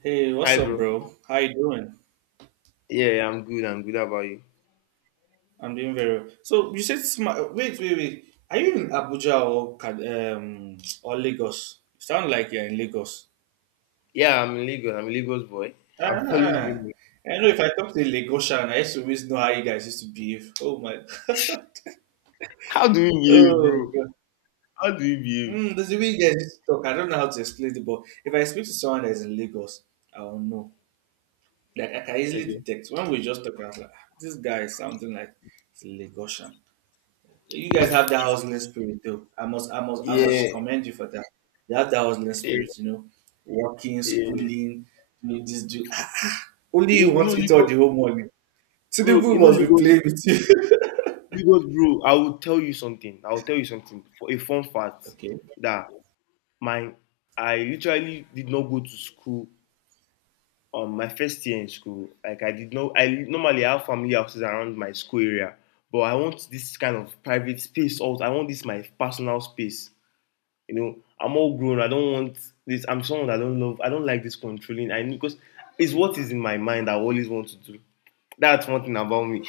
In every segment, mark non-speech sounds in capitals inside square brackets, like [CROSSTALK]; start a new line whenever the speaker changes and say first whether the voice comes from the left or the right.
right: Hey, what's
left: Hi,
right: up,
left: bro.
right: bro? How you doing?
left: Yeah, I'm good. I'm good. How about you?
right: I'm doing very well. So you said smart. Wait. Are you in Abuja or or Lagos? You sound like you're in Lagos.
left: Yeah, I'm in Lagos. I'm a Lagos boy. [LAUGHS] I've always
right: Ah,
left: been.
right: I know. If I talk to a Lagosian, I used to always know how you guys used to behave. Oh my. [LAUGHS]
left: How do you behave,
right: Oh
left: bro?
right: god.
left: How do you behave?
right: There's a way you guys used to talk. I don't know how to explain it, but if I speak to someone that is in Lagos, I will know. Like I can easily
left: Okay.
right: detect. When we just talk, I was like, "Ah, this guy is something like it's Lagosian." You guys have that hustling spirit though. I must
left: Yeah,
right: commend you for that. You have that hustling
left: yeah,
right: spirit, you know. Working,
left: yeah.
right: schooling, doing this do ah, ah. Only you
left: You
right: want
left: know,
right: to eat all
left: Lagos,
right: the whole money.
left: bro. You
right: Tinubu
left: know,
right: must be
left: Lagos,
right: playing with you.
left: Lagos, bro. I will tell you something for a fun
right: [LAUGHS]
left: fact
right: Okay.
left: that my I literally did not go to school my first year in school. Like I did not, I normally have family houses around my school area, but I want this kind of private space. Also, I want this my personal space. You know, I'm all grown. I don't want this. I'm someone that I don't love. I don't like this controlling. I Because it's what is in my mind, I always want to do. That's one thing about me.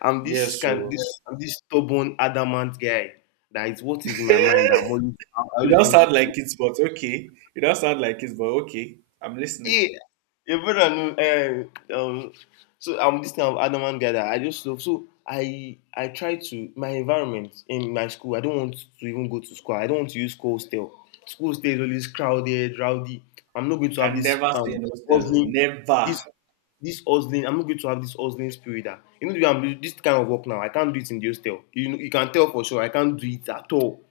left: I'm this
right: Yes, so
left: I'm this stubborn, adamant guy. That is what is in
right: [LAUGHS]
left: my
right: you
left: mind. That I always
right: don't
left: want to
right: sound
left: do.
right: like kids, but okay. You don't sound like kids, but okay. I'm listening.
left: Yeah, your brother know. Uh, um, so I'm this kind of adamant guy that I just love. So I try to my environment in my school. I don't want to even go to school. I don't want to use school hostel. School hostel is always crowded, rowdy. I'm not
right: I
left: going to have
right: can
left: this
right: never stay in hostel.
left: hustling, this
right: Never.
left: this hustling. I'm not going to have this hustling spirit. That, you know, I'm doing this kind of work now. I can't do it in the hostel. You know, you can tell for sure. I can't do it at all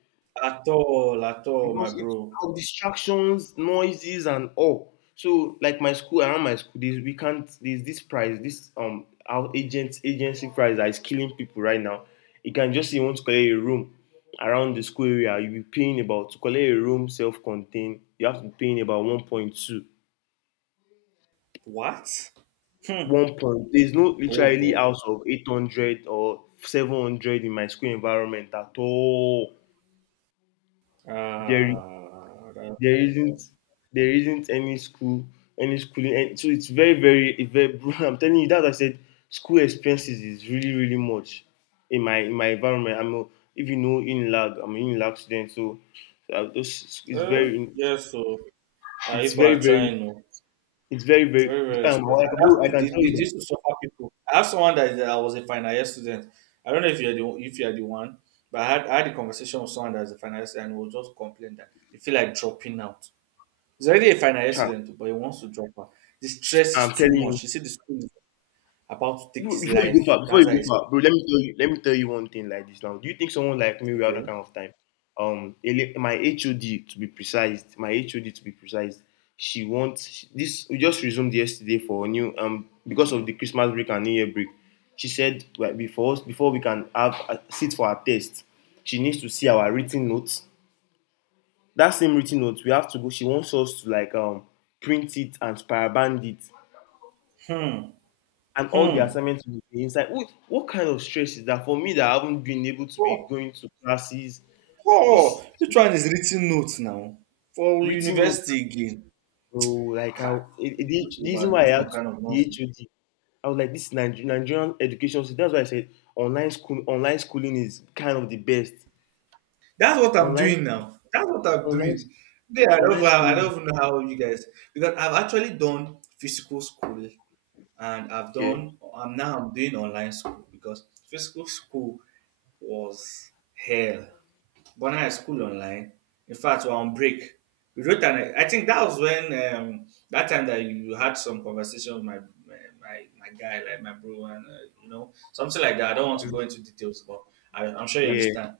right: At all, my
left: because it's
right: bro.
left: our distractions, noises, and all. So, like my school, around my school, we can't. There's this price, this our agent agency price that is killing people right now. You can just say you want to collect a room around the school area. You'll be paying about to collect a room self-contained. You have to be paying about 1.2.
right: What? Hmm.
left: One point. There's no
right: Oh
left: literally
right: boy.
left: house of 800 or 700 in my school environment at all. There is
right: Ah, that's
left: there isn't
right: hard.
left: there isn't any schooling, and so it's very very it very [LAUGHS] I'm telling you that I said school expenses is really really much in my environment. If you know in lag, I'm an in lag student. So those
right: Uh, yes, so
left: it's
right: people
left: very
right: are
left: very
right: trying. No.
left: it's very very
right: Very, very expensive. And that's
left: I
right: to,
left: can
right: this,
left: tell you
right: this
left: that.
right: this to suffer people. I have someone that, that was a final year student. I don't know if you're the one, but I had a conversation with someone that's a final year student and he was just complaining that he feel like dropping out. He's already a final year
left: huh,
right: student, too, but he wants to drop out. The stress
left: I'm
right: is too
left: telling you.
right: much. He said the school is about to take
left: Before
right: his
left: before you go
right: life.
left: far,
right: That's how he's
left: bro, let me tell you one thing like this now. Do you think someone like me will have that
right: okay.
left: kind of time? My HOD to be precise, she wants she- this. We just resumed yesterday for a new because of the Christmas break and New Year break. She said, like, before we can sit for our test, she needs to see our written notes. That same written notes, we have to go. She wants us to, like, print it and spiral band it,
right: Hmm.
left: and all the
right: Hmm.
left: assignments will be inside. What kind of stress is that for me, that I haven't been able to be
right: Oh,
left: going to classes? It's
right: oh, which one is written notes now for
left: written notes,
right: university again?
left: bro. Like,
right: Ca-
left: how the
right: people
left: the reason why
right: to some kind of
left: the
right: nonsense.
left: HOD, I was like, this Nigerian education system. That's why I said online school, online schooling is kind of the best.
right: That's what I'm
left: Online,
right: doing now. That's what I'm
left: online,
right: doing. Yeah, I don't,
left: online
right: I
left: schooling.
right: don't even know how you guys because I've actually done physical school and I've
left: Yeah,
right: done. I'm doing online school because physical school was hell. But now I school online. In fact, we're on break. We wrote an. I think that was when that time that you had some conversation with my guy, like my bro, and you know something like that. I don't want to go into details, but I'm sure you
left: yeah,
right: understand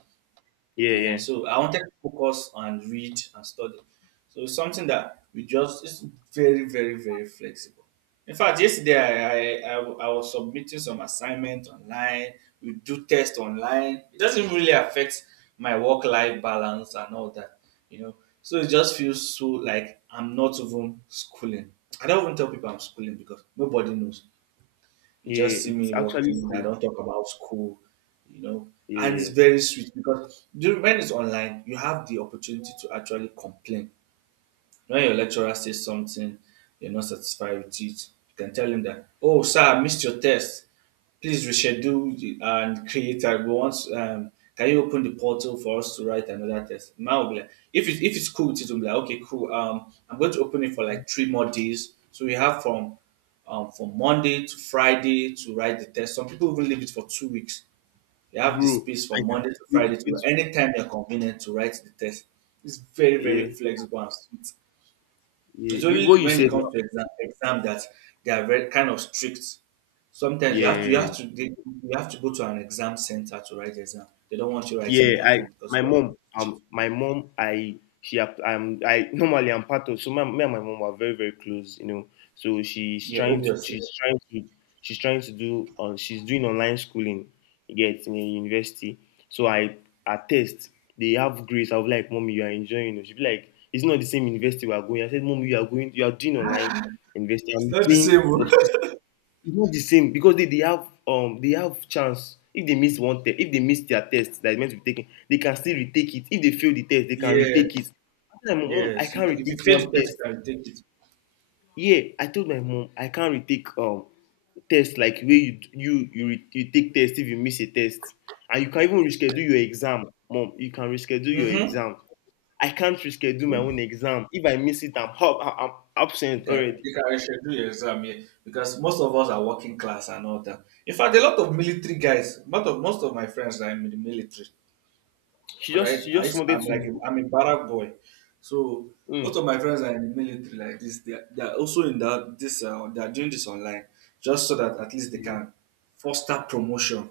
left: yeah,
right: uh.
left: yeah,
right: So I wanted to focus and read and study. So it's something that we just it's very, very, very flexible. In fact, yesterday I was submitting some assignment online. We do test online. It doesn't really affect my work life balance and all that, you know. So it just feels so like I'm not even schooling. I don't even tell people I'm schooling because nobody knows. You
left: yeah.
right: just see
left: It's
right: me
left: actually
right: walking. I
left: cool.
right: don't talk about school, you know. And it's
left: Yeah,
right: very sweet because during, when it's online, you have the opportunity to actually complain when your lecturer says something you're not satisfied with it, you can tell him that, oh, sir, I missed your test. Please reschedule the- and create. I want, can you open the portal for us to write another test? Man will be like, if it's cool, with it will be like, okay, cool. I'm going to open it for like three more days. So we have from Monday to Friday to write the test. Some people even leave it for two weeks. You have the
left: bro.
right: space
left: I
right: from
left: can,
right: Monday to
left: it,
right: Friday to
left: it,
right: anytime you're convenient to write the test. It's very,
left: yeah,
right: very flexible and sweet.
left: yeah.
right: It's
left: What
right: only
left: you
right: when it
left: said now.
right: comes to exam that they are very kind of strict. Sometimes
left: Yeah.
right: you have to go to an exam center to write the exam. They don't want you writing
left: Yeah,
right: it at
left: I
right: home because
left: my
right: you are
left: mom —
right: cheat.
left: my mom I I normally — I'm part of so my, me and my mom are very very close, you know. So
right: Yeah, obviously.
left: she's trying to do on she's doing online schooling. You get in a university, so I attest, they have grades. I was like, mommy, you are enjoying it. She be like, it's not the same university we are going. I said, mommy, you are going, you are doing online university.
right: It's
left: I'm
right: not the
left: doing
right: same.
left: a
right: Oh. [LAUGHS]
left: It's not the same because they have chance. If they miss one test If they miss their test that is meant to be taken, they can still retake it. If they fail the test, they can
right: Yes,
left: retake it. I told my mom I
right: yes. You,
left: can't
right: ca- if you
left: retake
right: fail
left: one
right: the test,
left: test.
right: you can take it.
left: Yeah, I told my mom I can't retake test, like, where you d- you, re, you take test if you miss a test, and you can even reschedule your exam. Mom, you can reschedule your
right: Mm-hmm.
left: exam. I can't reschedule my
right: Yeah.
left: own exam. If I miss it, I'm absent already.
right: You can reschedule your exam here because most of us are working class and all that. In fact, a lot of military guys, most of my friends are in the military. Because
left: She just wanted
right: I'm like
left: to.
right: I'm a barrack boy, so most
left: Mm.
right: of my friends are in the military like this. They are also in that this they are doing this online just so that at least they can foster promotion.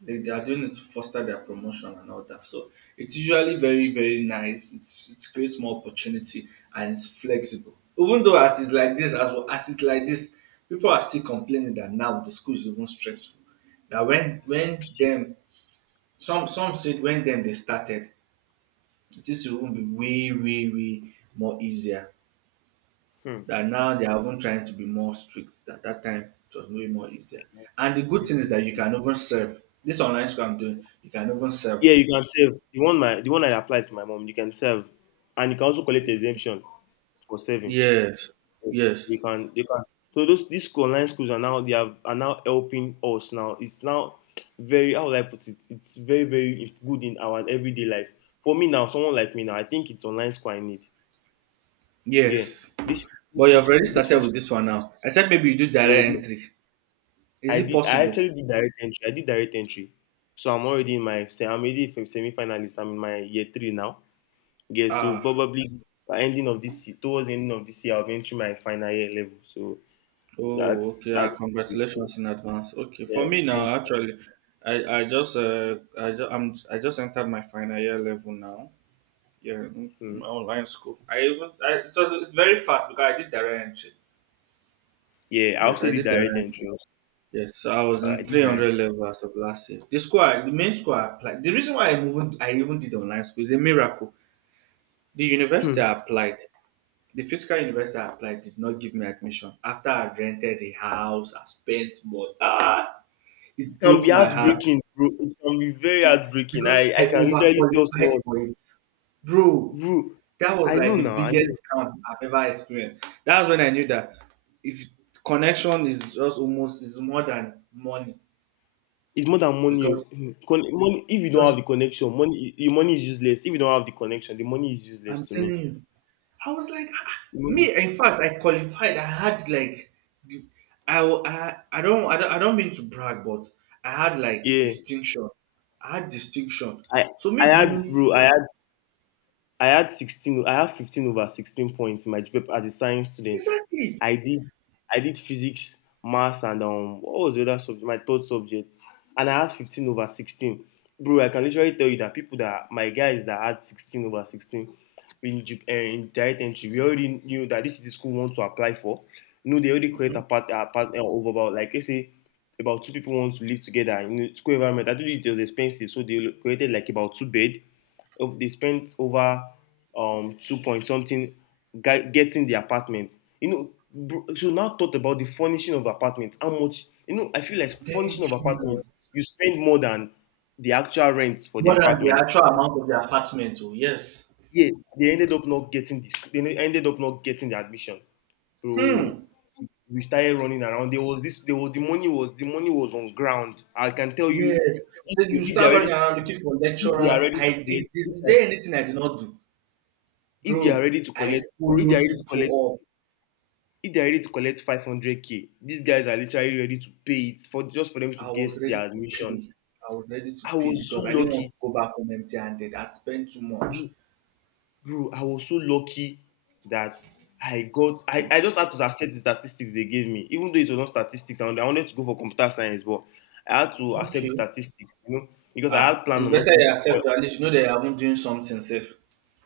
right: They are doing it to foster their promotion and all that. So it's usually very very nice. It's, it creates more opportunity and it's flexible. Even though as it's like this as well, as it's like this, people are still complaining that now the school is even stressful. That when them some said when them they started it used to even be way, way, way more easier.
left: Mm.
right: That now they are even trying to be more strict. That that time it was way more easier. And the good thing
left: It's,
right: is that
left: it's,
right: you can even serve. This online school I'm doing, you can even serve.
left: yeah, you can save. The one I applied to my mom, you can save, and you can also collect exemption for saving.
right: Yes,
left: You
right: yes,
left: can, you can. So those these online schools are now — are now helping us now. It's now very — how would I put it? It's very very good in our everyday life. For me now, someone like me now, I think it's online school I need. Again,
right: yes.
left: this
right: But you have already
left: this
right: started with
left: physical —
right: this one now. Except maybe you do
left: yeah.
right: direct entry. Is it
left: I
right: possible?
left: actually did direct entry. I did direct entry, so I'm already semi finalist. I'm in my year three now. Yeah, so
right: Ah,
left: probably by ending of this year, towards the ending of this year, I'll be entering my final year level. So
right: oh, okay. Ah,
left: that's
right: congratulations in advance. Okay, for
left: yeah.
right: me now,
left: Thanks.
right: actually, I just I'm I just entered my final year level now. Yeah, m-
left: Hmm.
right: my online school. It was it's very fast because I did direct entry.
left: Yeah, I
right: Yes,
left: also
right: I
left: did
right: did
left: direct
right: direct
left: entry.
right: entry.
left: Also.
right: Yes, so I was
left: I
right: in
left: did direct.
right: 300 level as of last year. The school, I- the main school I applied. The reason why I even did online school is a miracle. The university I
left: Hmm.
right: applied, the physical university I applied, did not give me admission. After I rented a house, I spent more. Ah,
left: It
right: it
left: can
right: broke
left: be
right: my heart.
left: heartbreaking, bro. It can be very
right: It-
left: heartbreaking.
right: because
left: I
right: I
left: I can literally tell
right: overqualified
left: someone,
right: for it, bro.
left: bro.
right: That was
left: I
right: like
left: know
right: the
left: now. I know.
right: biggest scam I've ever experienced. That's when I knew that if connection is just almost is more than money
left: It's more than money. Oh.
right: because
left: Hmm. Money. If you don't
right: because
left: have the connection, money — your money is useless. If you don't have the connection, the money is useless
right: I'm
left: to me.
right: telling you, I was like "Ah, ah."
left: The money-
right: Me. In fact, I qualified. I had like the, I, wa- I don't I don't I don't mean to brag, but I had like
left: Yeah.
right: distinction. I had distinction.
left: I
right: So
left: I
right: me
left: had,
right: doing
left: bro. I had 16, I have 15 over 16 points in my GPA as a science student.
right: exactly.
left: I did, I did physics, maths, and what was the other subject? My third subject, and I had 15 over 16. Bro, I can literally tell you that people, that my guys that had 16 over 16 in direct entry, we already knew that this is the school we want to apply for. You know, they already create a part over about, like, let's say about two people want to live together in a school environment. I do It was expensive, so they created, like, about two bed — oh, they spent over two point something getting the apartment. You know, bro, so now thought about the furnishing of apartment. How much, I feel like, furnishing of
right: Thank you.
left: apartment, you spend more than the actual rent for the
right: More than the
left: apartment.
right: actual amount of the apartment. Oh yes.
left: Yeah, they ended up not getting this, ended up not getting the admission. So
right: Hmm.
left: we started running around. There was — the money was on ground. I can tell
right: Yeah.
left: you, if,
right: Then you
left: if they are
right: start
left: ready
right: running around looking for
left: if they are
right: lecturer.
left: ready
right: I
left: to
right: did
left: collect
right: this. Is there anything I did not do?
left: if they are
right: Bro,
left: ready to
right: I
left: collect bro if they are
right: followed
left: ready to collect
right: people
left: if they are ready to collect 500K, these guys are literally ready to pay it, for just for them to
right: up. I was
left: get
right: ready
left: their
right: to
left: admission.
right: pay. I was ready to
left: I
right: pay
left: was so
right: because I didn't want
left: lucky
right: to go back home empty handed. I spent too much.
left: bro Bro, I was so lucky that I just had to accept the statistics they gave me, even though it was not statistics, and I wanted to go for computer science. But I had to accept
right: Okay.
left: the statistics, you know, because I
right: Ah,
left: had
right: it's
left: planned on
right: better you
left: also —
right: accept at least you know that you haven't doing something safe.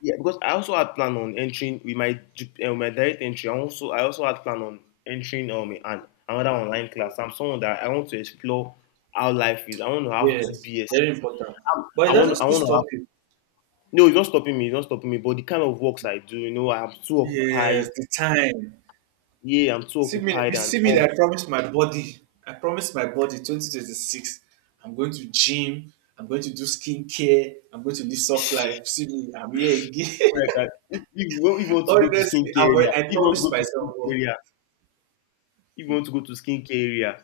left: yeah, because I also had plan on entering with my my direct entry. I also had plan on entering another online class. I'm someone that I want to explore how life is. I want to have two
right: Yes,
left: BS.
right: very important. But it doesn't
left: I
right: still
left: want to have
right: stop you.
left: No. It's not stopping me. It's not stopping me. But the kind of works I do, you know, I'm too
right: Yes,
left: occupied.
right: the time.
left: Yeah, I'm too
right: See me,
left: occupied.
right: you
left: And
right: see me
left: oh,
right: that I promised my body. I promised my body 2026. I'm going to gym. I'm going to do skincare. I'm going to live soft life. See me, I'm here again.
left: right, guys. If you
right: [LAUGHS]
left: want to go to
right: Honestly,
left: skincare area,
right: I
left: if you want to
right: promised
left: go to
right: myself.
left: skincare
right: But
left: area, if you want to go to skincare area,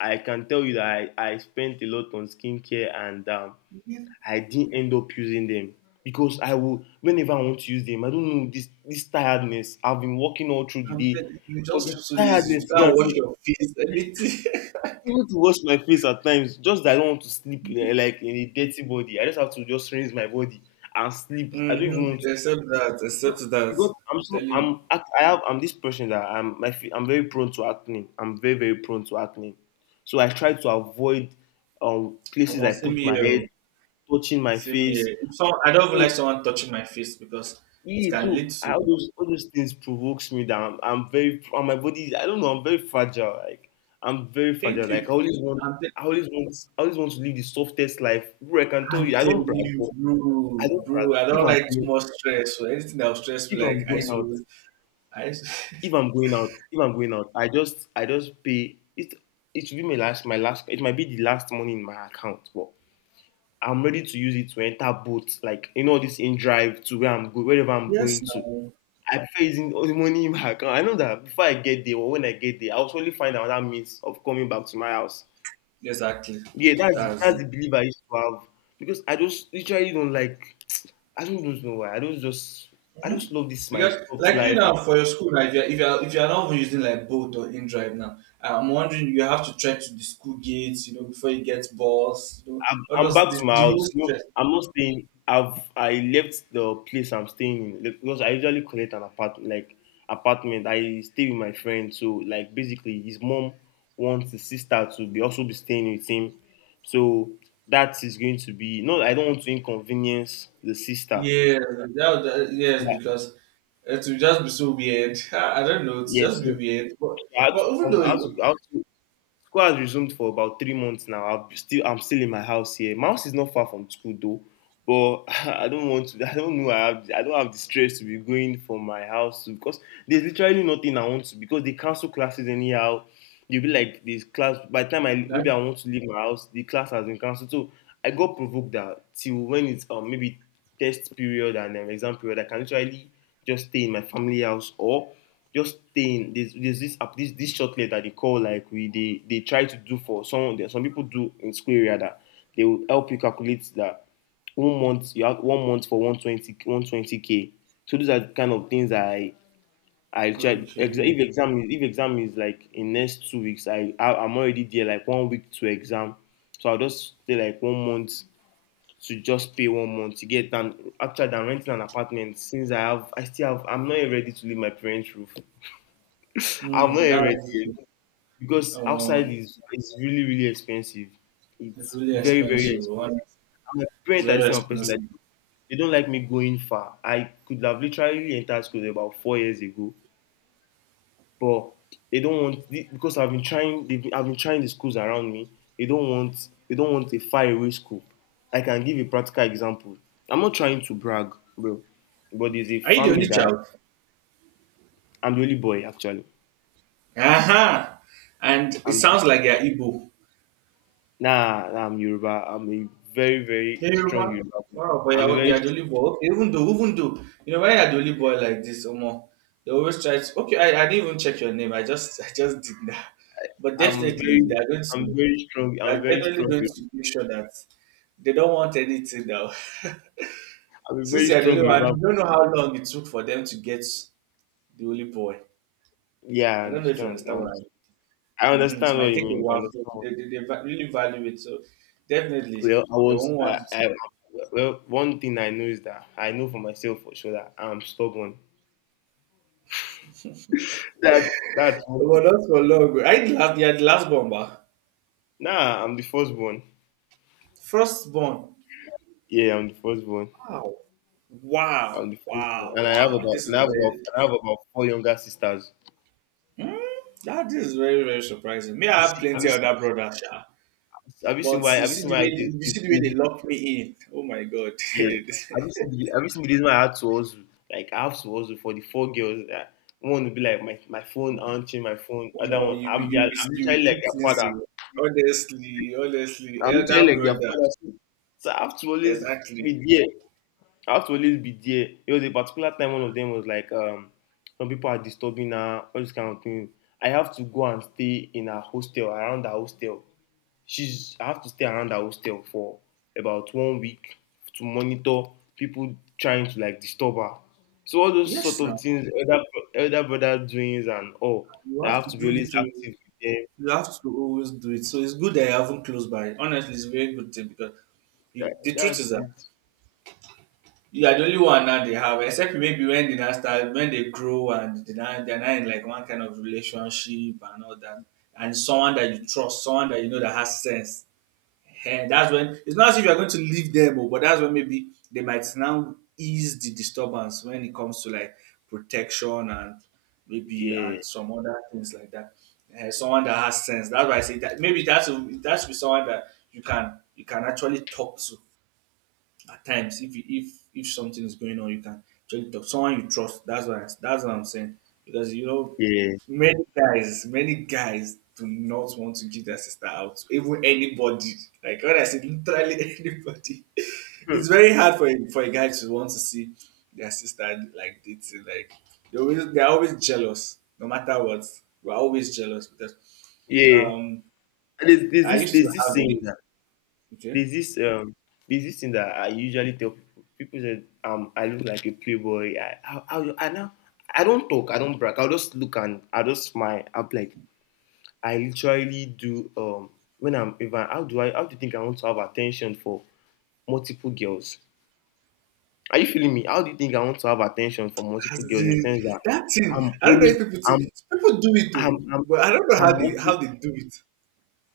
left: I can tell you that I spent a lot on skincare, and
right: if
left: I didn't end up using them because I will whenever I want to use them, I don't know — this tiredness. I've been working all through the
right: I'm
left: day,
right: telling you, you
left: but
right: just
left: the
right: feel so lazy. You
left: tiredness, you
right: can't
left: can
right: wash
left: see,
right: your face. Everything. [LAUGHS]
left: even to wash my face at times. Just that I don't want to sleep, eh, like in a dirty body. I just have to just rinse my body and sleep. I don't even
right: Mm-hmm.
left: want. To,
right: Except that. Except
left: because,
right: that.
left: because
right: I'm telling you,
left: I'm this person that I'm very prone to acne. I'm very very prone to acne, so I try to avoid places I
right: almost same
left: put my
right: here.
left: head,
right: Oh.
left: touching my
right: Same
left: face.
right: here. If some, I don't even like
left: So,
right: someone touching my face because it
left: Yeah,
right: can
left: so
right: lead to.
left: all those things provokes me that I'm very, and I don't know, I'm very
right: Thank
left: fragile, like
right: you.
left: I always want to live the softest life. Bro, I can tell
right: I'm
left: you, I don't
right: telling
left: brag.
right: you,
left: But I
right: bro,
left: don't brag.
right: bro. I don't like too much stress. So anything that will stress me,
left: If I'm
right: like I
left: going
right: used to,
left: out,
right: always- I used to,
left: if I'm going out, I just pay it. It will be my last. It might be the last money in my account, but I'm ready to use it to enter boats, like, this in drive to where I'm going, wherever
right: [LAUGHS]
left: I'm
right: yes,
left: going to.
right: no,
left: I pay using money in my account. I know that before I get there, or when I get there, I'll surely find another means of coming back to my house.
right: exactly.
left: Yeah,
right: That's
left: that's
right: it.
left: the belief I used to have, because I just literally don't like. [TSK] I don't just know why. I don't just. I just love this my
right: Because
left: soft
right: like you
left: life.
right: now for your school, like if you're if you're not even using like Bolt or InDrive now, I'm wondering you have to check to the school gates, you know, before you get boss, you know,
left: I'm,
right: all
left: I'm
right: those
left: back to my
right: the whole
left: house. You know,
right: stress.
left: I'm not staying. I left the place I'm staying in, like, because I usually collect an apartment. Like apartment, I stay with my friend. So, like, basically, his mom wants his sister to be also be staying with him. So that is going to be no. I don't want to inconvenience the sister.
right: Yeah,
left: So,
right: yes,
left: like,
right: because it will just be so weird. [LAUGHS] I don't know, it will just
left: yes, yeah,
right: be
left: so
right: weird.
left: I had to
right: But even
left: come.
right: though it-
left: I had to School has resumed for about 3 months now. I'm still in my house here. My house is not far from school, though, but [LAUGHS] I don't want to. I don't know. I don't have the stress to be going from my house to, because there's literally nothing I want to, because they cancel classes anyhow. You'll be like, this class, by the time I,
right: that
left: maybe I want to leave my house, the class has been cancelled. So I got provoked that till when it's maybe test period, and exam period, I can literally just stay in my family house, or just stay in there's, this shortlet that they call, like, we they try to do for some, there some people do in school area, that they will help you calculate that one month you have one month for one twenty one twenty k, so those are the kind of things I check ex-
right: okay.
left: if exam is like in next 2 weeks, I'm already there like one week to exam, so I'll just stay like one month to just pay one month to get done. Actually, than renting an apartment, since I still have I'm not yet ready to leave my parents' roof. I'm not yet ready
right: That's
left: yet, because outside
right: um,
left: is really really expensive.
right: it's
left: It's
right: really
left: very very
right: expensive. One,
left: expensive. And my
right: it's
left: parents are the
right: very
left: same person that
right: expensive.
left: they don't like me going far. I could have literally entered school about 4 years ago, but they don't want because I've been trying. I've been trying the schools around me. They don't want. They don't want a faraway school. I can give a practical example. I'm not trying to brag, bro, but there's a
right: Are you the
left: family
right: only
left: that
right: child?
left: I'm the only boy actually.
right: Aha! And it
left: I'm
right: sounds like you're Igbo.
left: nah. Nah, I'm Yoruba. I'm a very very
right: Yeah,
left: strong
right: Yoruba.
left: Yoruba. Boy.
right: Wow, but
left: I'm a
right: you're,
left: very.
right: you're the only
left: str-
right: boy. Okay, you know, when you're the only boy like this, they always try to. Okay, I didn't even check your name. I just, [LAUGHS] I just did that. But
left: I'm
right: definitely,
left: very.
right: they're going to,
left: I'm very strong. I'm
right: they're
left: very
right: definitely
left: strong.
right: going
left: Yoruba-
right: to make sure that they don't want anything now. [LAUGHS]
left: I'm a
right: Since
left: very
right: you're the
left: strong
right: only one,
left: Yoruba.
right: you don't know how long it took for them to get the only boy.
left: Yeah, I
right: I don't know if you
left: understand.
right: understand what I mean.
left: I
right: Mhm. It
left: understand what
right: might
left: you
right: take a
left: mean. I
right: while, so
left: understand.
right: they va- really value it. So definitely,
left: Well, I
right: they
left: was.
right: won't want you to.
left: Well, one thing I know is that I know for myself for sure that I'm stubborn. That that's
right: But not for long. I the last, yeah, the last born, ba.
left: nah. I'm the firstborn.
right: First born.
left: Yeah, I'm the firstborn.
right: Wow. Wow.
left: I'm the firstborn,
right: Wow.
left: and I have
right: Wow.
left: about
right: This is very,
left: and I have about four younger sisters.
right: mm, that this is very, very surprising. Me,
left: You
right: I have
left: see, have
right: plenty
left: you seen?
right: other brothers, sha.
left: Have you seen
right: But
left: why? Have you seen why?
right: you see the way they lock me in. Oh my god.
left: Yeah.
right: [LAUGHS]
left: Have you seen? The- Have you seen the reason why I had to also, like I have to also for the four girls that one would be like my phone auntie, my phone
right: Omo,
left: other one.
right: you you
left: I'm
right: you be
left: usually
right: do
left: like their
right: things
left: father.
right: o. Honestly, honestly,
left: I'm
right: elder
left: literally like their
right: brother,
left: father. So so I have to always
right: exactly.
left: be there. I have to always be there. It was a particular time one of them was like, some people are disturbing her, all this kind of thing. I have to go and stay in her hostel, around her hostel. She's I have to stay around her hostel for about one week to monitor people trying to like disturb her. So all those
right: Yes
left: sort of
right: now,
left: things, elder, bro- elder brother doings and all,
right: you
left: that I
right: have
left: have
right: to
left: to be
right: do
left: always
right: it o.
left: active with them.
right: You have to always do it. So it's good that you haven't close by. Honestly, it's a very good thing because you,
left: That,
right: the truth is
left: that's
right: that
left: it.
right: you are the only one now they have, except maybe when they now start, when they grow and they're now in like one kind of relationship and all that. And someone that you trust, someone that you know that has sense. And that's when it's not as if you're going to leave them, oh, but that's when maybe they might now ease the disturbance when it comes to like protection and maybe and
left: Yeah,
right: some other things like that. Eh, someone that has sense. That's why I say that maybe that's that should be someone that you can actually talk to at times if something is going on, you can actually talk someone you trust. That's what I'm saying, because you know
left: yeah.
right: many guys do not want to give their sister out to even anybody, like when I say literally [LAUGHS] anybody. It's very hard for a guy to want to see their sister like dating, like they're always jealous no matter what. We're always jealous because
left: Yeah.
right: um
left: And
right: I used to
left: there's this
right: have a
left: saying that
right: Okay.
left: there's this um there's this thing that I usually tell people. People said I look like a playboy. I now I don't talk. I don't brag. I'll just look and I will just smile. I'm like I literally do when I'm, if I, how do I, how do you think I want to have attention for multiple girls? Are you feeling me? How do you think I want to have attention for
right: As
left: multiple girls, in the
right: in
left: sense that
right: that
left: I'm
right: thing, I don't know
left: only
right: if people
left: I'm
right: think people do it
left: I'm
right: though,
left: I'm
right: but I don't know
left: I'm
right: how
left: working
right: they do it.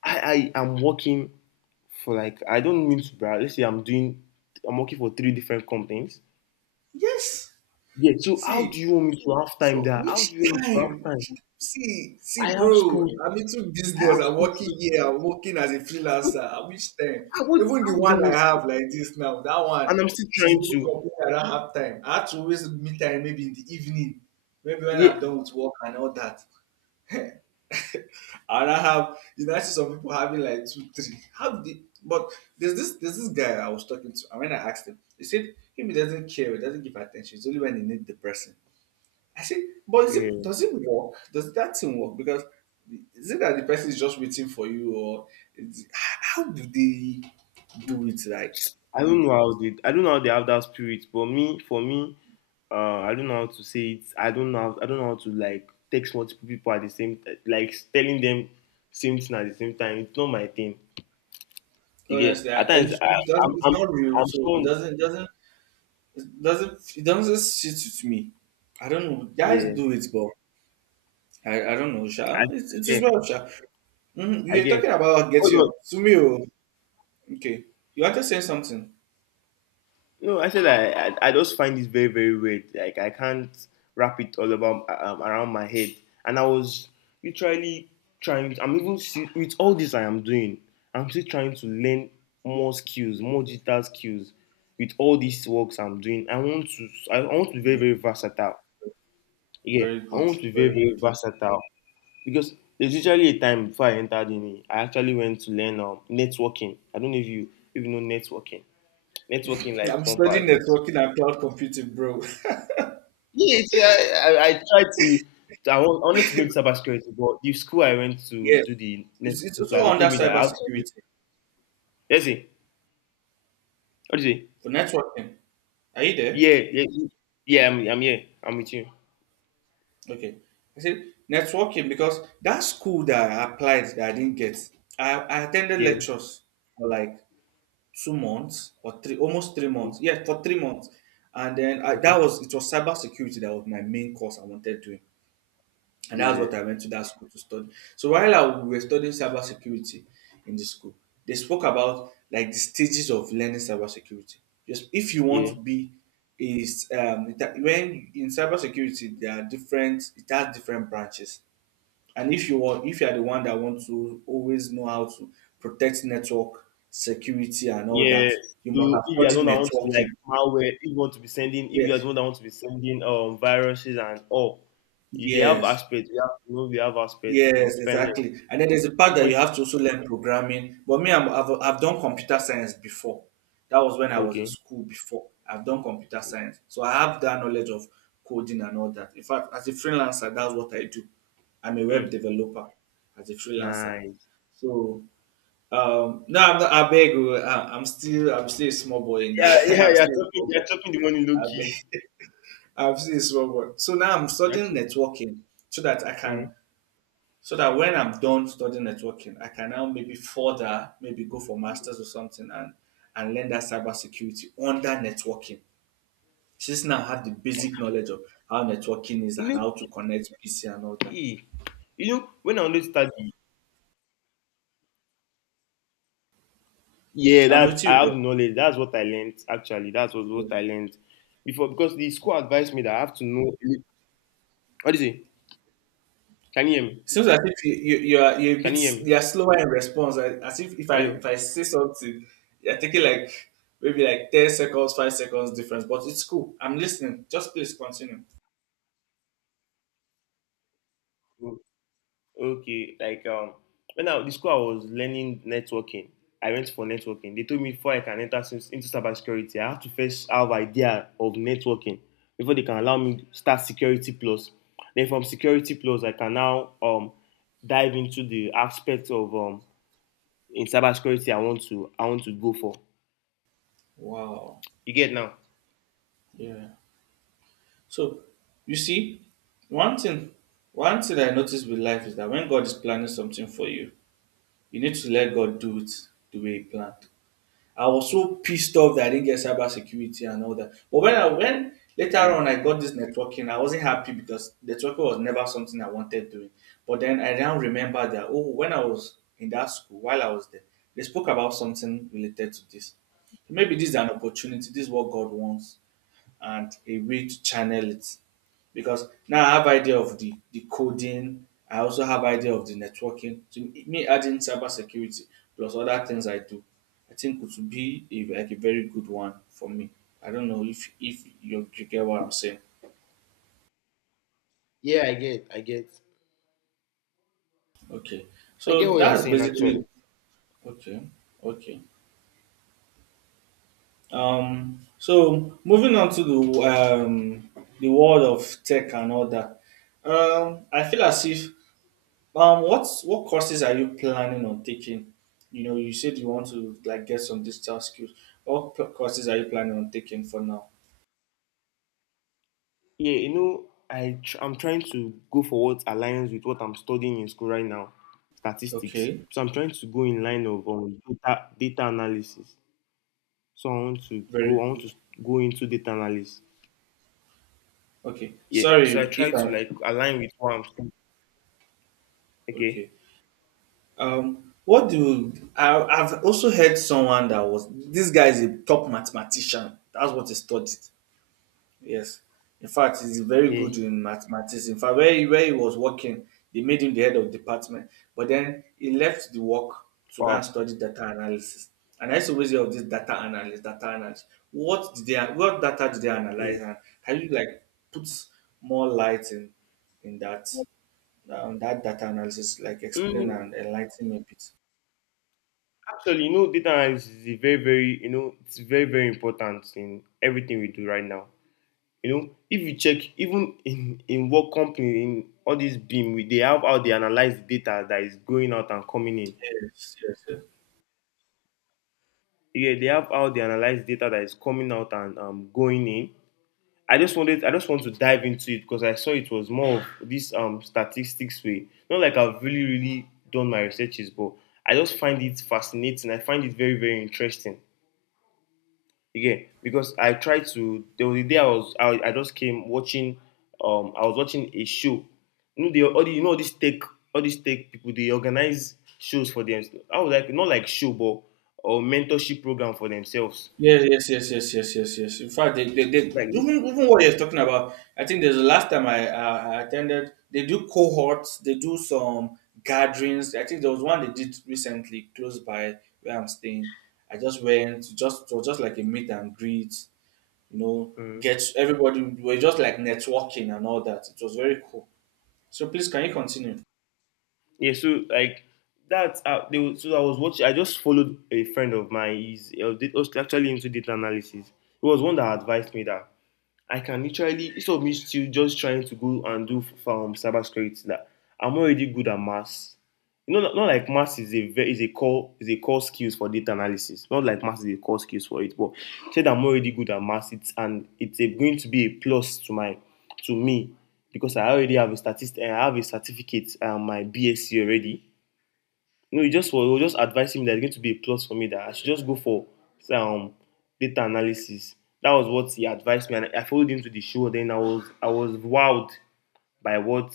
left: I am working for, like, I don't mean to brag. Let's say I'm doing I'm working for three different companies.
right: Yes.
left: Yeah. So how
right: See,
left: do you want me to have time
right: so
left: there? How do
right: which
left: you want me to have
right: time?
left: time?
right: See, see,
left: I have
right: bro,
left: school.
right: I'm into
left: I
right: business.
left: have
right: I'm
left: school
right: working
left: too.
right: here. I'm working as a
left: So
right: freelancer. At which time?
left: I want,
right: Even the
left: how do they
right: one I
left: want to
right: have like this now, that one,
left: and I'm still
right: she's
left: trying
right: even
left: to
right: complaining I don't have time. I have to always meet her maybe in the evening, maybe when I'm
left: yeah.
right: done with work and all that. [LAUGHS] And I, have you know, I see some people having like two, three. How did they, but there's this guy I was talking to, and when I asked him, he said him he doesn't care, he doesn't give attention. It's only when he need the person. I said, but is it,
left: Yeah.
right: does it work? Does that thing work? Because is it that the person is just waiting for you, or is, how do they do it? Like
left: I don't know how they have that spirit, but me, for me, I don't know how to say it. I don't know how to like text multiple people at the same t- like telling them same thing at the same time. It's not my thing. You
right: honestly,
left: at times
right: it
left: I'm
right: doesn't, it's
left: I'm
right: not real,
left: I'm
right: so
left: so
right: it doesn't sit with me. I don't know. Guys
left: yeah,
right: do it, but I don't know, Sha.
left: I
right: It's
left: get,
right: well, Sha. Mhm.
left: I
right: You were talking
left: get.
right: about getting up.
left: Hold
right: Sumi, oh. Okay. You want to say something?
left: No, I said I just find this very, very weird. Like I can't wrap it all about around my head. And I was literally trying I'm even, see, with all this I am doing, I'm still trying to learn more skills, more digital skills, with all these works I'm doing. I want to be very,
right: Mm.
left: very versatile. Yeah.
right: Very
left: I
right: good.
left: want to be very,
right: Very
left: very
right: good.
left: versatile. Because there's usually a time before I entered uni, I actually went to learn networking. I don't know if you know networking. Networking, like,
right: I'm
left: compa.
right: studying
left: It's
right: networking and cloud computing, bro. [LAUGHS]
left: yes, yeah, I tried to. I wanted to go into cybersecurity, but the school I went to
right: Yes.
left: do the
right: It's
left: networking
right: also
left: class, they
right: under
left: told me that I have to. Do-
right: cybersecurity
left: Let's see. What do you say?
right: for networking. Are you there?
left: Yeah, yeah, yeah. I'm here. I'm with you.
right: Okay. I said networking because that school that I applied that I didn't get, I attended
left: Yeah.
right: lectures for like 2 months or three, almost 3 months. Yeah, for 3 months. And then I, that
left: Okay.
right: was it was cybersecurity that was my main course I wanted to, and that's what
left: Yeah.
right: I went to that school to study. So while I we were studying cybersecurity in the school, they spoke about like the stages of learning cybersecurity. Just if you want to
left: Yeah.
right: be is that when in cybersecurity there are different, it has different branches, and if you are the one that wants to always know how to protect network security and all that,
left: Yeah.
right: you must
left: So
right: have
left: if you are the
right: studied
left: one that want to like
right: networking.
left: malware, if you want to be sending, if you are
right: Yes,
left: the one that want to be sending viruses and all, you, they have
right: yes,
left: aspects. You have, you know, we have aspects. You
right: yes,
left: know, pen
right: exactly. And then there's a part that you
left: different.
right: have to also learn programming. But me, I've done computer science before. That was when I was in
left: Okay.
right: school before. I've done computer science, so I have that knowledge of coding and all that. In fact, as a freelancer, that's what I do. I'm a
left: Hmm.
right: web developer as a freelancer.
left: Nice.
right: So um, no, I'm not, I beg you. I'm still a small boy in that.
left: Yeah,
right: [LAUGHS]
left: yeah.
right: I'm
left: You're
right: still a
left: chopping.
right: small boy.
left: You're chopping the money low
right: I beg.
left: key.
right: [LAUGHS] I'm still a small boy. So now I'm
left: You're
right: studying
left: chop-
right: networking so that I can,
left: Hmm.
right: so that when I'm done studying networking, I can now maybe further, maybe go for masters or something, and learn that cybersecurity under networking. Since now I have the basic knowledge of how networking is
left: You
right: and
left: know.
right: how to connect PC and all that.
left: Eh, you know when I only study. Yeah,
right: I'm
left: that
right: with you,
left: I have
right: bro.
left: knowledge. That's what I learned actually. That's what I learned before because the school advised me that I have to know. What is it? Can you hear me?
right: Seems as if you are, you're a
left: Can
right: bit,
left: you hear
right: you
left: me?
right: are slower in response. I- as if
left: Hello.
right: if I say something, you're taking like maybe like 10 seconds, 5 seconds difference. But it's cool. I'm listening. Just please continue.
left: O- Okay, like, when I the school I was learning networking, I went for networking. They told me before I can enter cy- into cybersecurity, I have to first have idea of networking before they can allow me start security plus. Then from security plus, I can now dive into the aspect of in cybersecurity I want to go for.
right: Wow.
left: You get now?
right: Yeah. So you see, one thing one thing I noticed with life is that when God is planning something for you, you need to let God do it the way He planned. I was so pissed off that I didn't get cyber security and all that. But when I when later
left: Mm.
right: on I got this networking, I wasn't happy because networking was never something I wanted doing. But then I now remember that oh, when I was in that school, while I was there, they spoke about something related to this. So maybe this is an opportunity. This is what God wants, and a way to channel it, because now I have idea of the coding. I also have idea of the networking. So me adding cyber security plus other things I do, I think it would be a, like a very good one for me. I don't know if you get what I'm saying.
left: Yeah, I get, I get,
right: Okay,
left: I get
right: so
left: what you're
right: that's
left: saying
right: basically
left: actually.
right: okay. Okay. Um, so moving on to the world of tech and all that. Um, I feel as if um, what courses are you planning on taking? You know, you said you want to like get some digital skills. What courses are you planning on taking for now?
left: Yeah, you know, I tr- I'm trying to go for what aligns with what I'm studying in school right now, statistics.
right: Okay,
left: So I'm trying to go in line of data analysis. So I want to
right: very
left: go. I want
right: good.
left: to go into data analysis.
right: Okay,
left: Yeah. So I
right: sorry
left: try
right: if
left: to
right: I.
left: like align with what I'm studying. Okay.
right: Okay, I've also heard someone that was this guy is a top mathematician. That's what he studied. Yes. In fact, he's very
left: Yeah.
right: good in mathematics. In fact, where he was working, they made him the head of department. But then he left the work to go
left: Wow.
right: and study data analysis. And I used to always hear of this data analyst, data analyst. What data did they
left: Yeah.
right: analyze, and can you like put more light in that on that data analysis, like explain
left: Mm,
right: and enlighten me a bit?
left: Actually, data analysis is a very, very, it's very, very important in everything we do right now. If you check even in what company in all these beam they have how they analyze data that is going out and coming in.
right: Yes, yes, yes.
left: Yeah, they have how they analyze data that is coming out and going in. I just want to dive into it because I saw it was more of this statistics way. Not like I've really really done my researches, but I just find it fascinating. I find it very very interesting again, because I tried to. There was a day I just came watching. I was watching a show. You know, they all the, you know all these tech people, they organize shows for them. I was like not like show, but or mentorship program for themselves.
right: Yes, yes, yes, yes, yes, yes, yes. In fact, they
left: Like
right: even even what you're talking about. I think there's the last time I attended. They do cohorts. They do some gatherings. I think there was one they did recently close by where I'm staying. I just went. Just it was just like a meet and greet. You know,
left: mm,
right: get everybody. We're just like networking and all that. It was very cool. So please, can you continue?
left: yeah, so like that. So I was watching. I just followed a friend of mine. He was actually into data analysis. He was one that advised me that I can literally, instead of me still just trying to go and do cybersecurity, that I'm already good at maths. You know, not like maths is a core skills for data analysis. Not like maths is a core skills for it, but said I'm already good at maths. It's going to be a plus to me, because I already have a statistic. I have a certificate, my BSc already. No, he was just advising me that it's going to be a plus for me, that I should just go for um data analysis. That was what he advised me, and I followed him to the show. Then I was wowed by what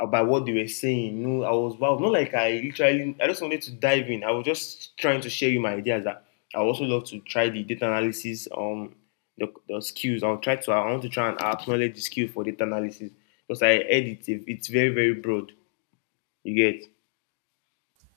left: uh, by what they were saying. You know, I was wowed. Not like I just wanted to dive in. I was just trying to share you my ideas that I also love to try the data analysis the skills. I want to try and acknowledge the skill for data analysis because I edit it. It's very very broad. You get.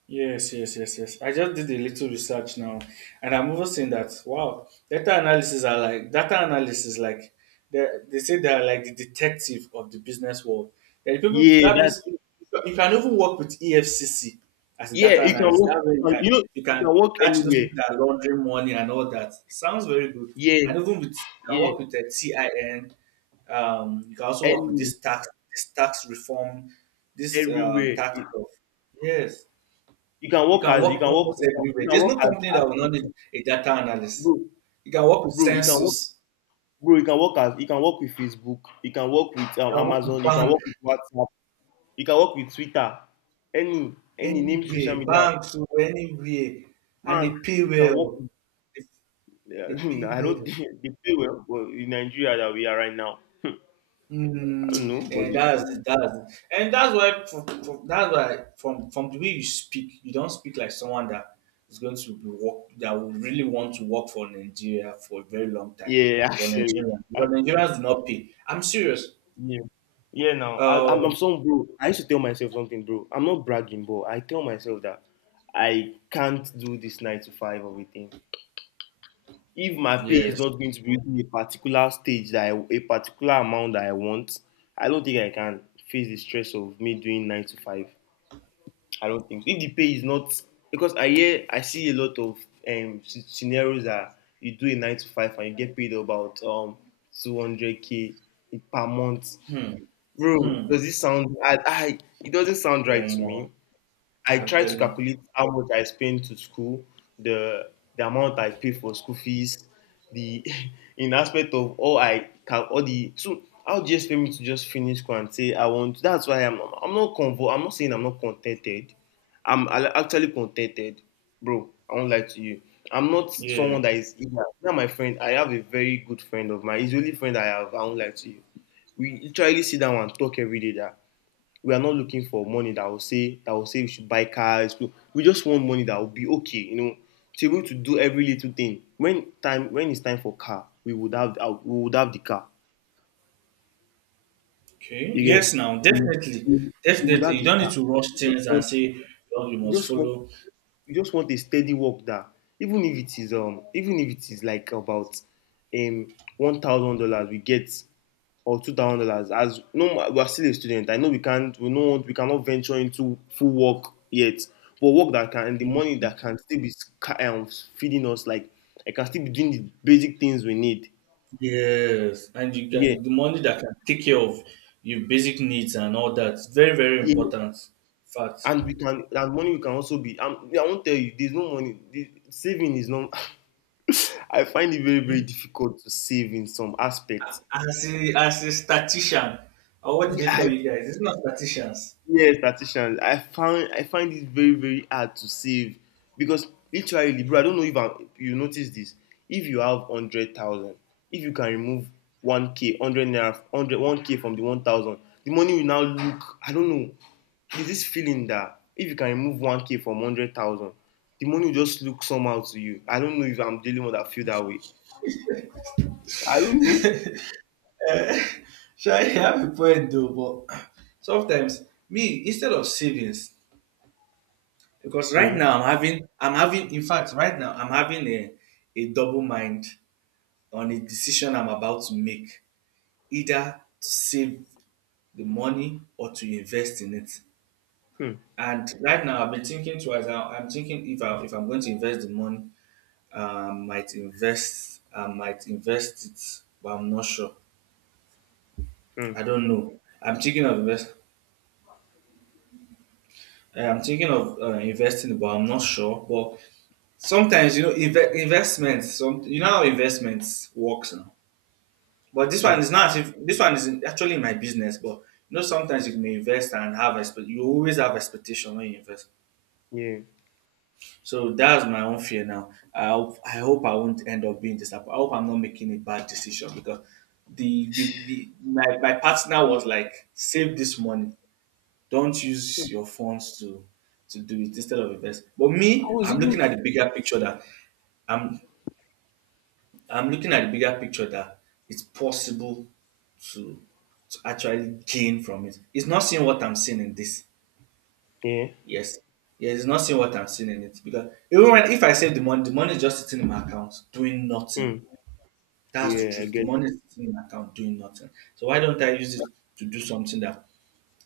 right: Yes, yes, yes, yes. I just did a little research now, and I'm also seeing that wow, data analysis, like they say they are like the detective of the business world. And people
left: Yeah,
right: that
left: that.
right: means you you can even work with EFCC as a
left: Yeah,
right: data
left: you can
right: analyst. That
left: walk.
right: way you
left: You
right: can
left: can walk
right: catch those
left: anywhere.
right: people that are laundering money and all that. Sounds very good.
left: Yeah,
right: And even with you can
left: yeah,
right: work with the TIN. You can also work with
left: any,
right: this tax reform, this
left: everywhere.
right: tax of yes, you can
left: You
right: work
left: can walk.
right: almost
left: You can,
right: everywhere.
left: you can
right: There's
left: walk
right: no
left: as,
right: company that
left: as
right: will not need a data analyst.
left: bro,
right: You can work with
left: bro. You can walk,
right: census,
left: bro. You can walk with Facebook. You can walk with
right: you can work with
left: Amazon. You can
right: bank,
left: walk with WhatsApp. You can work with Twitter. Any, any name social
right: anywhere,
left: media,
right: bank to anywhere, and they
left: bank.
right: pay
left: You can work.
right: well.
left: With,
right: They,
left: yeah,
right: they pay
left: [LAUGHS] I don't
right: well.
left: think they pay well, but in Nigeria that we are right now, I don't know,
right: Mm, that's and that's why from that's why from the way you speak, you don't speak like someone that is going to be work that would really want to work for Nigeria for a very long time
left: yeah, [LAUGHS]
right: for
left: actually.
right: Nigeria, because Nigerians do not pay. I'm serious.
left: Yeah. Yeah, now I'm
right: Um,
left: some, bro. I used to tell myself something, bro. I'm not bragging, but I tell myself that I can't do this nine to five of a thing. If my pay is
right: Yes.
left: not going to be reaching a particular stage a particular amount that I want, I don't think I can face the stress of me doing nine to five. I don't think so. If the pay is not, because I see a lot of scenarios that you do a nine to five and you get paid about 200 k per month.
right: Hmm.
left: Bro,
right: Hmm.
left: does this sound, I it doesn't sound right to
right: Um,
left: me. I
right: I'm
left: try to
right: telling.
left: calculate how much I spend to school, the the amount I pay for school fees, the [LAUGHS] in aspect of all I can, all the, so how do you expect me to just finish school and say I want, that's why I'm not saying I'm not contented. I'm actually contented, bro. I won't lie to you. I'm not
right: Yeah.
left: someone that is eager. Now my friend, I have a very good friend of mine. He's the only friend I have. I won't lie to you. We literally sit down and talk every day. That we are not looking for money that will say we should buy cars. We just want money that will be okay, to be able to do every little thing. When it's time for car, we would have the car.
right: Okay.
left: You get.
right: Yes. Now,
left: we
right: definitely,
left: we- we would
right: definitely,
left: have
right: you
left: the
right: don't need
left: car.
right: to rush
left: we just
right: things and
left: want
right: say, "Oh, you
left: we
right: must
left: just want
right: follow."
left: we just want a steady work that even if it is like about $1,000 we get, or $2,000, as, no, we are still a student. I know we can't we no we cannot venture into full work yet, but work that can the money that can still be feeding us. Like, I can still be doing the basic things we need.
right: Yes, and you
left: Yeah,
right: can the money that can take care of your basic needs and all that. Very, very
left: yeah,
right: important fact.
left: and we can that money we can also be yeah, I won't tell you there's no money. The saving is not. [LAUGHS] I find it very very difficult to save in some aspects.
right: As a statistician, or what do
left: Yeah,
right: they
left: I
right: call you guys? It's not statisticians.
left: yes, statisticians. I find it very very hard to save, because literally, bro. I don't know if I'm. You notice this. If you have 100,000, if you can remove one k, hundred naira, hundred one k from the 1,000, the money will now look. I don't know. There's this feeling that if you can remove one k from 100,000, the money will just look somehow to you. I don't know if I'm the only one that feel that way. I don't know.
right: Eh, [LAUGHS] sure, you have a point though, but sometimes me instead of savings. Because right
left: Mm,
right: now i'm having in fact right now I'm having a double mind on a decision I'm about to make, either to save the money or to invest in it.
left: mm,
right: And right now I've been thinking twice. I'm thinking if I if I'm going to invest the money, I might invest it, but I'm not sure.
left: mm,
right: I don't know, I'm thinking of invest, I'm thinking of investing but I'm not sure. But sometimes you know investments. Some you know how investments works now, but this one
left: mm.
right: is not. As if this one is actually my business, but you know sometimes you may invest and have expect. You always have expectation when you invest.
left: Yeah.
right: So that's my own fear now. I hope, I hope I won't end up being disappointed. I hope I'm not making a bad decision because the my partner was like, save this money. Don't use your funds to do it instead of invest. But
left: I
right: me,
left: was
right: I'm
left: even.
right: looking at the bigger picture that I'm I'm looking at the bigger picture that it's possible to actually gain from it. It's not seeing what I'm seeing in this.
left: Yeah.
right: Yes. Yes, it's not seeing what I'm seeing in it. Because even when if I save the money is just sitting in my account doing nothing.
left: Mm.
right: That's the
left: Yeah. I
right: truth. The
left: get.
right: money is sitting in my account doing nothing. So why don't I use it to do something that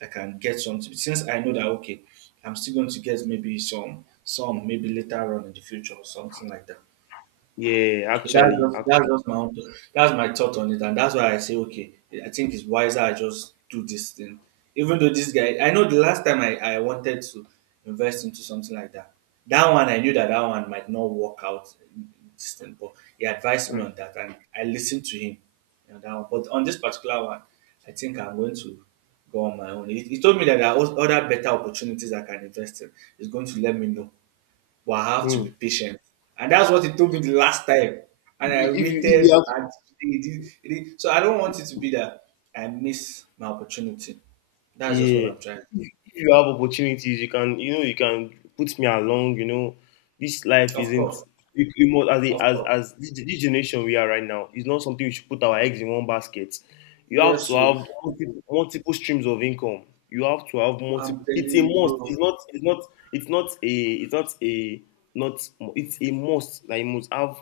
right: I can get something, since I know that okay, I'm still going to get maybe some maybe later on in the future or something like that.
left: Yeah, actually,
right: That's
left: actually.
right: just my own thought. That's my thought on it, and that's why I say okay. I think it's wiser I just do this thing, even though this guy, I know the last time I wanted to invest into something like that. That one I knew that that one might not work out. This thing, but he advised me
left: Mm.
right: on that, and I listened to him on that one. But on this particular one, I think I'm going to go on my own. He told me that there are other better opportunities I can invest in. He's going to let me know, but I have to be
left: Mm.
right: patient. And that's what he told me the last time. And I
left: If you
right: waited
left: have
right: and it did. So I don't want it to be that I miss my opportunity. That's just what
left: Yeah.
right: I'm trying.
left: If you have opportunities, you can put me along. This life
right: Of course,
left: isn't, you must, as, a,
right: of
left: as,
right: course.
left: as this generation we are right now, is not something we should put our eggs in one basket. You have
right: Yes,
left: to
right: so
left: have multiple, multiple streams of income. You have to have
right: I'm
left: multiple, it's
right: telling
left: a
right: you,
left: must.
right: bro,
left: It's not a, not, it's a must that you must have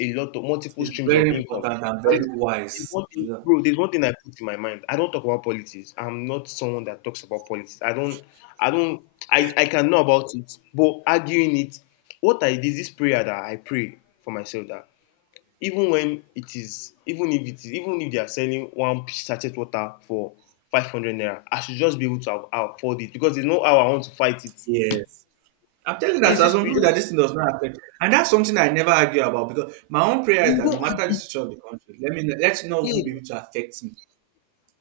left: a lot of multiple
right: it's
left: streams
right: very
left: of income.
right: important and
left: And
right: very
left: there's
right: wise
left: one
right: to do
left: thing,
right: that.
left: bro, there's one thing I put in my mind. I don't talk about politics. I'm not someone that talks about politics. I don't. I don't. I can know about it, but arguing it, what I did, this prayer that I pray for myself that even when it is, even if it is, even if they are selling one sachet water for 500 naira, I should just be able to afford it, because there's no how I want to fight it.
right: Yes. I'm telling you that
left: There's
right: there's
left: this,
right: some
left: you
right: people that
left: just,
right: this thing does not affect. And that's something I never argue about, because my own prayer is
left: You
right: that no
left: don't
right: matter the
left: argue.
right: situation of the country, let's not even be
left: Yeah,
right: able to affect me.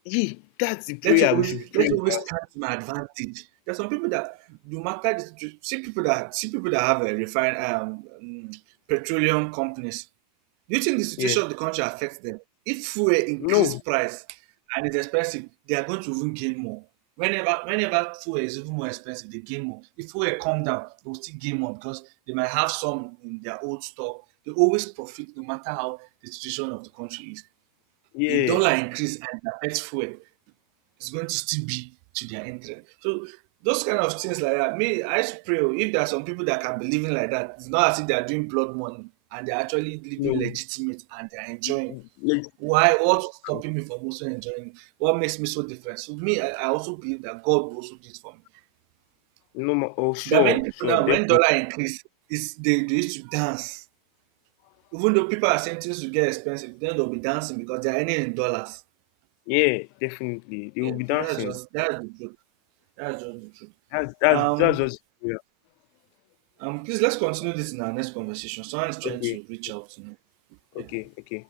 left: yeah, that's the prayer we should be
right: Let's
left: praying
right: always
left: for.
right: stand to my advantage. There's some people that no matter the see people that have a refined petroleum companies. Do you think the
left: Yeah.
right: situation of the country affects them? If fuel increase
left: No.
right: price and it's expensive, they are going to even gain more. Whenever fuel is even more expensive, they gain more. If fuel come down, they will still gain more because they might have some in their old stock. They always profit no matter how the situation of the country is. If
left: Yeah.
right: dollar increase and it affects fuel, it's going to still be to their interest. So those kind of things like that. Me, I used pray oh, if there are some people that can be living like that, it's not as if they are doing blood money and they're actually living
left: No.
right: legitimate and they're enjoying.
left: Like,
right: Why? What's stopping me from also enjoying it? What makes me so different? So me, I also believe that God will also do it for me.
left: no more. Oh,
right: There are many
left: sure.
right: people
left: Sure.
right: now when
left: Definitely.
right: dollar increase, it's they used to dance. Even though people are saying things will get expensive, then they'll be dancing because they're earning in dollars.
left: Yeah. Definitely. They will
right: Yeah,
left: be
right: so
left: dancing.
right: that's the truth. That's just the truth.
left: That's
right: Um,
left: just yeah.
right: Please let's continue this in our next conversation. Someone is trying
left: Okay.
right: to reach out to me. Yeah.
left: Okay. Okay.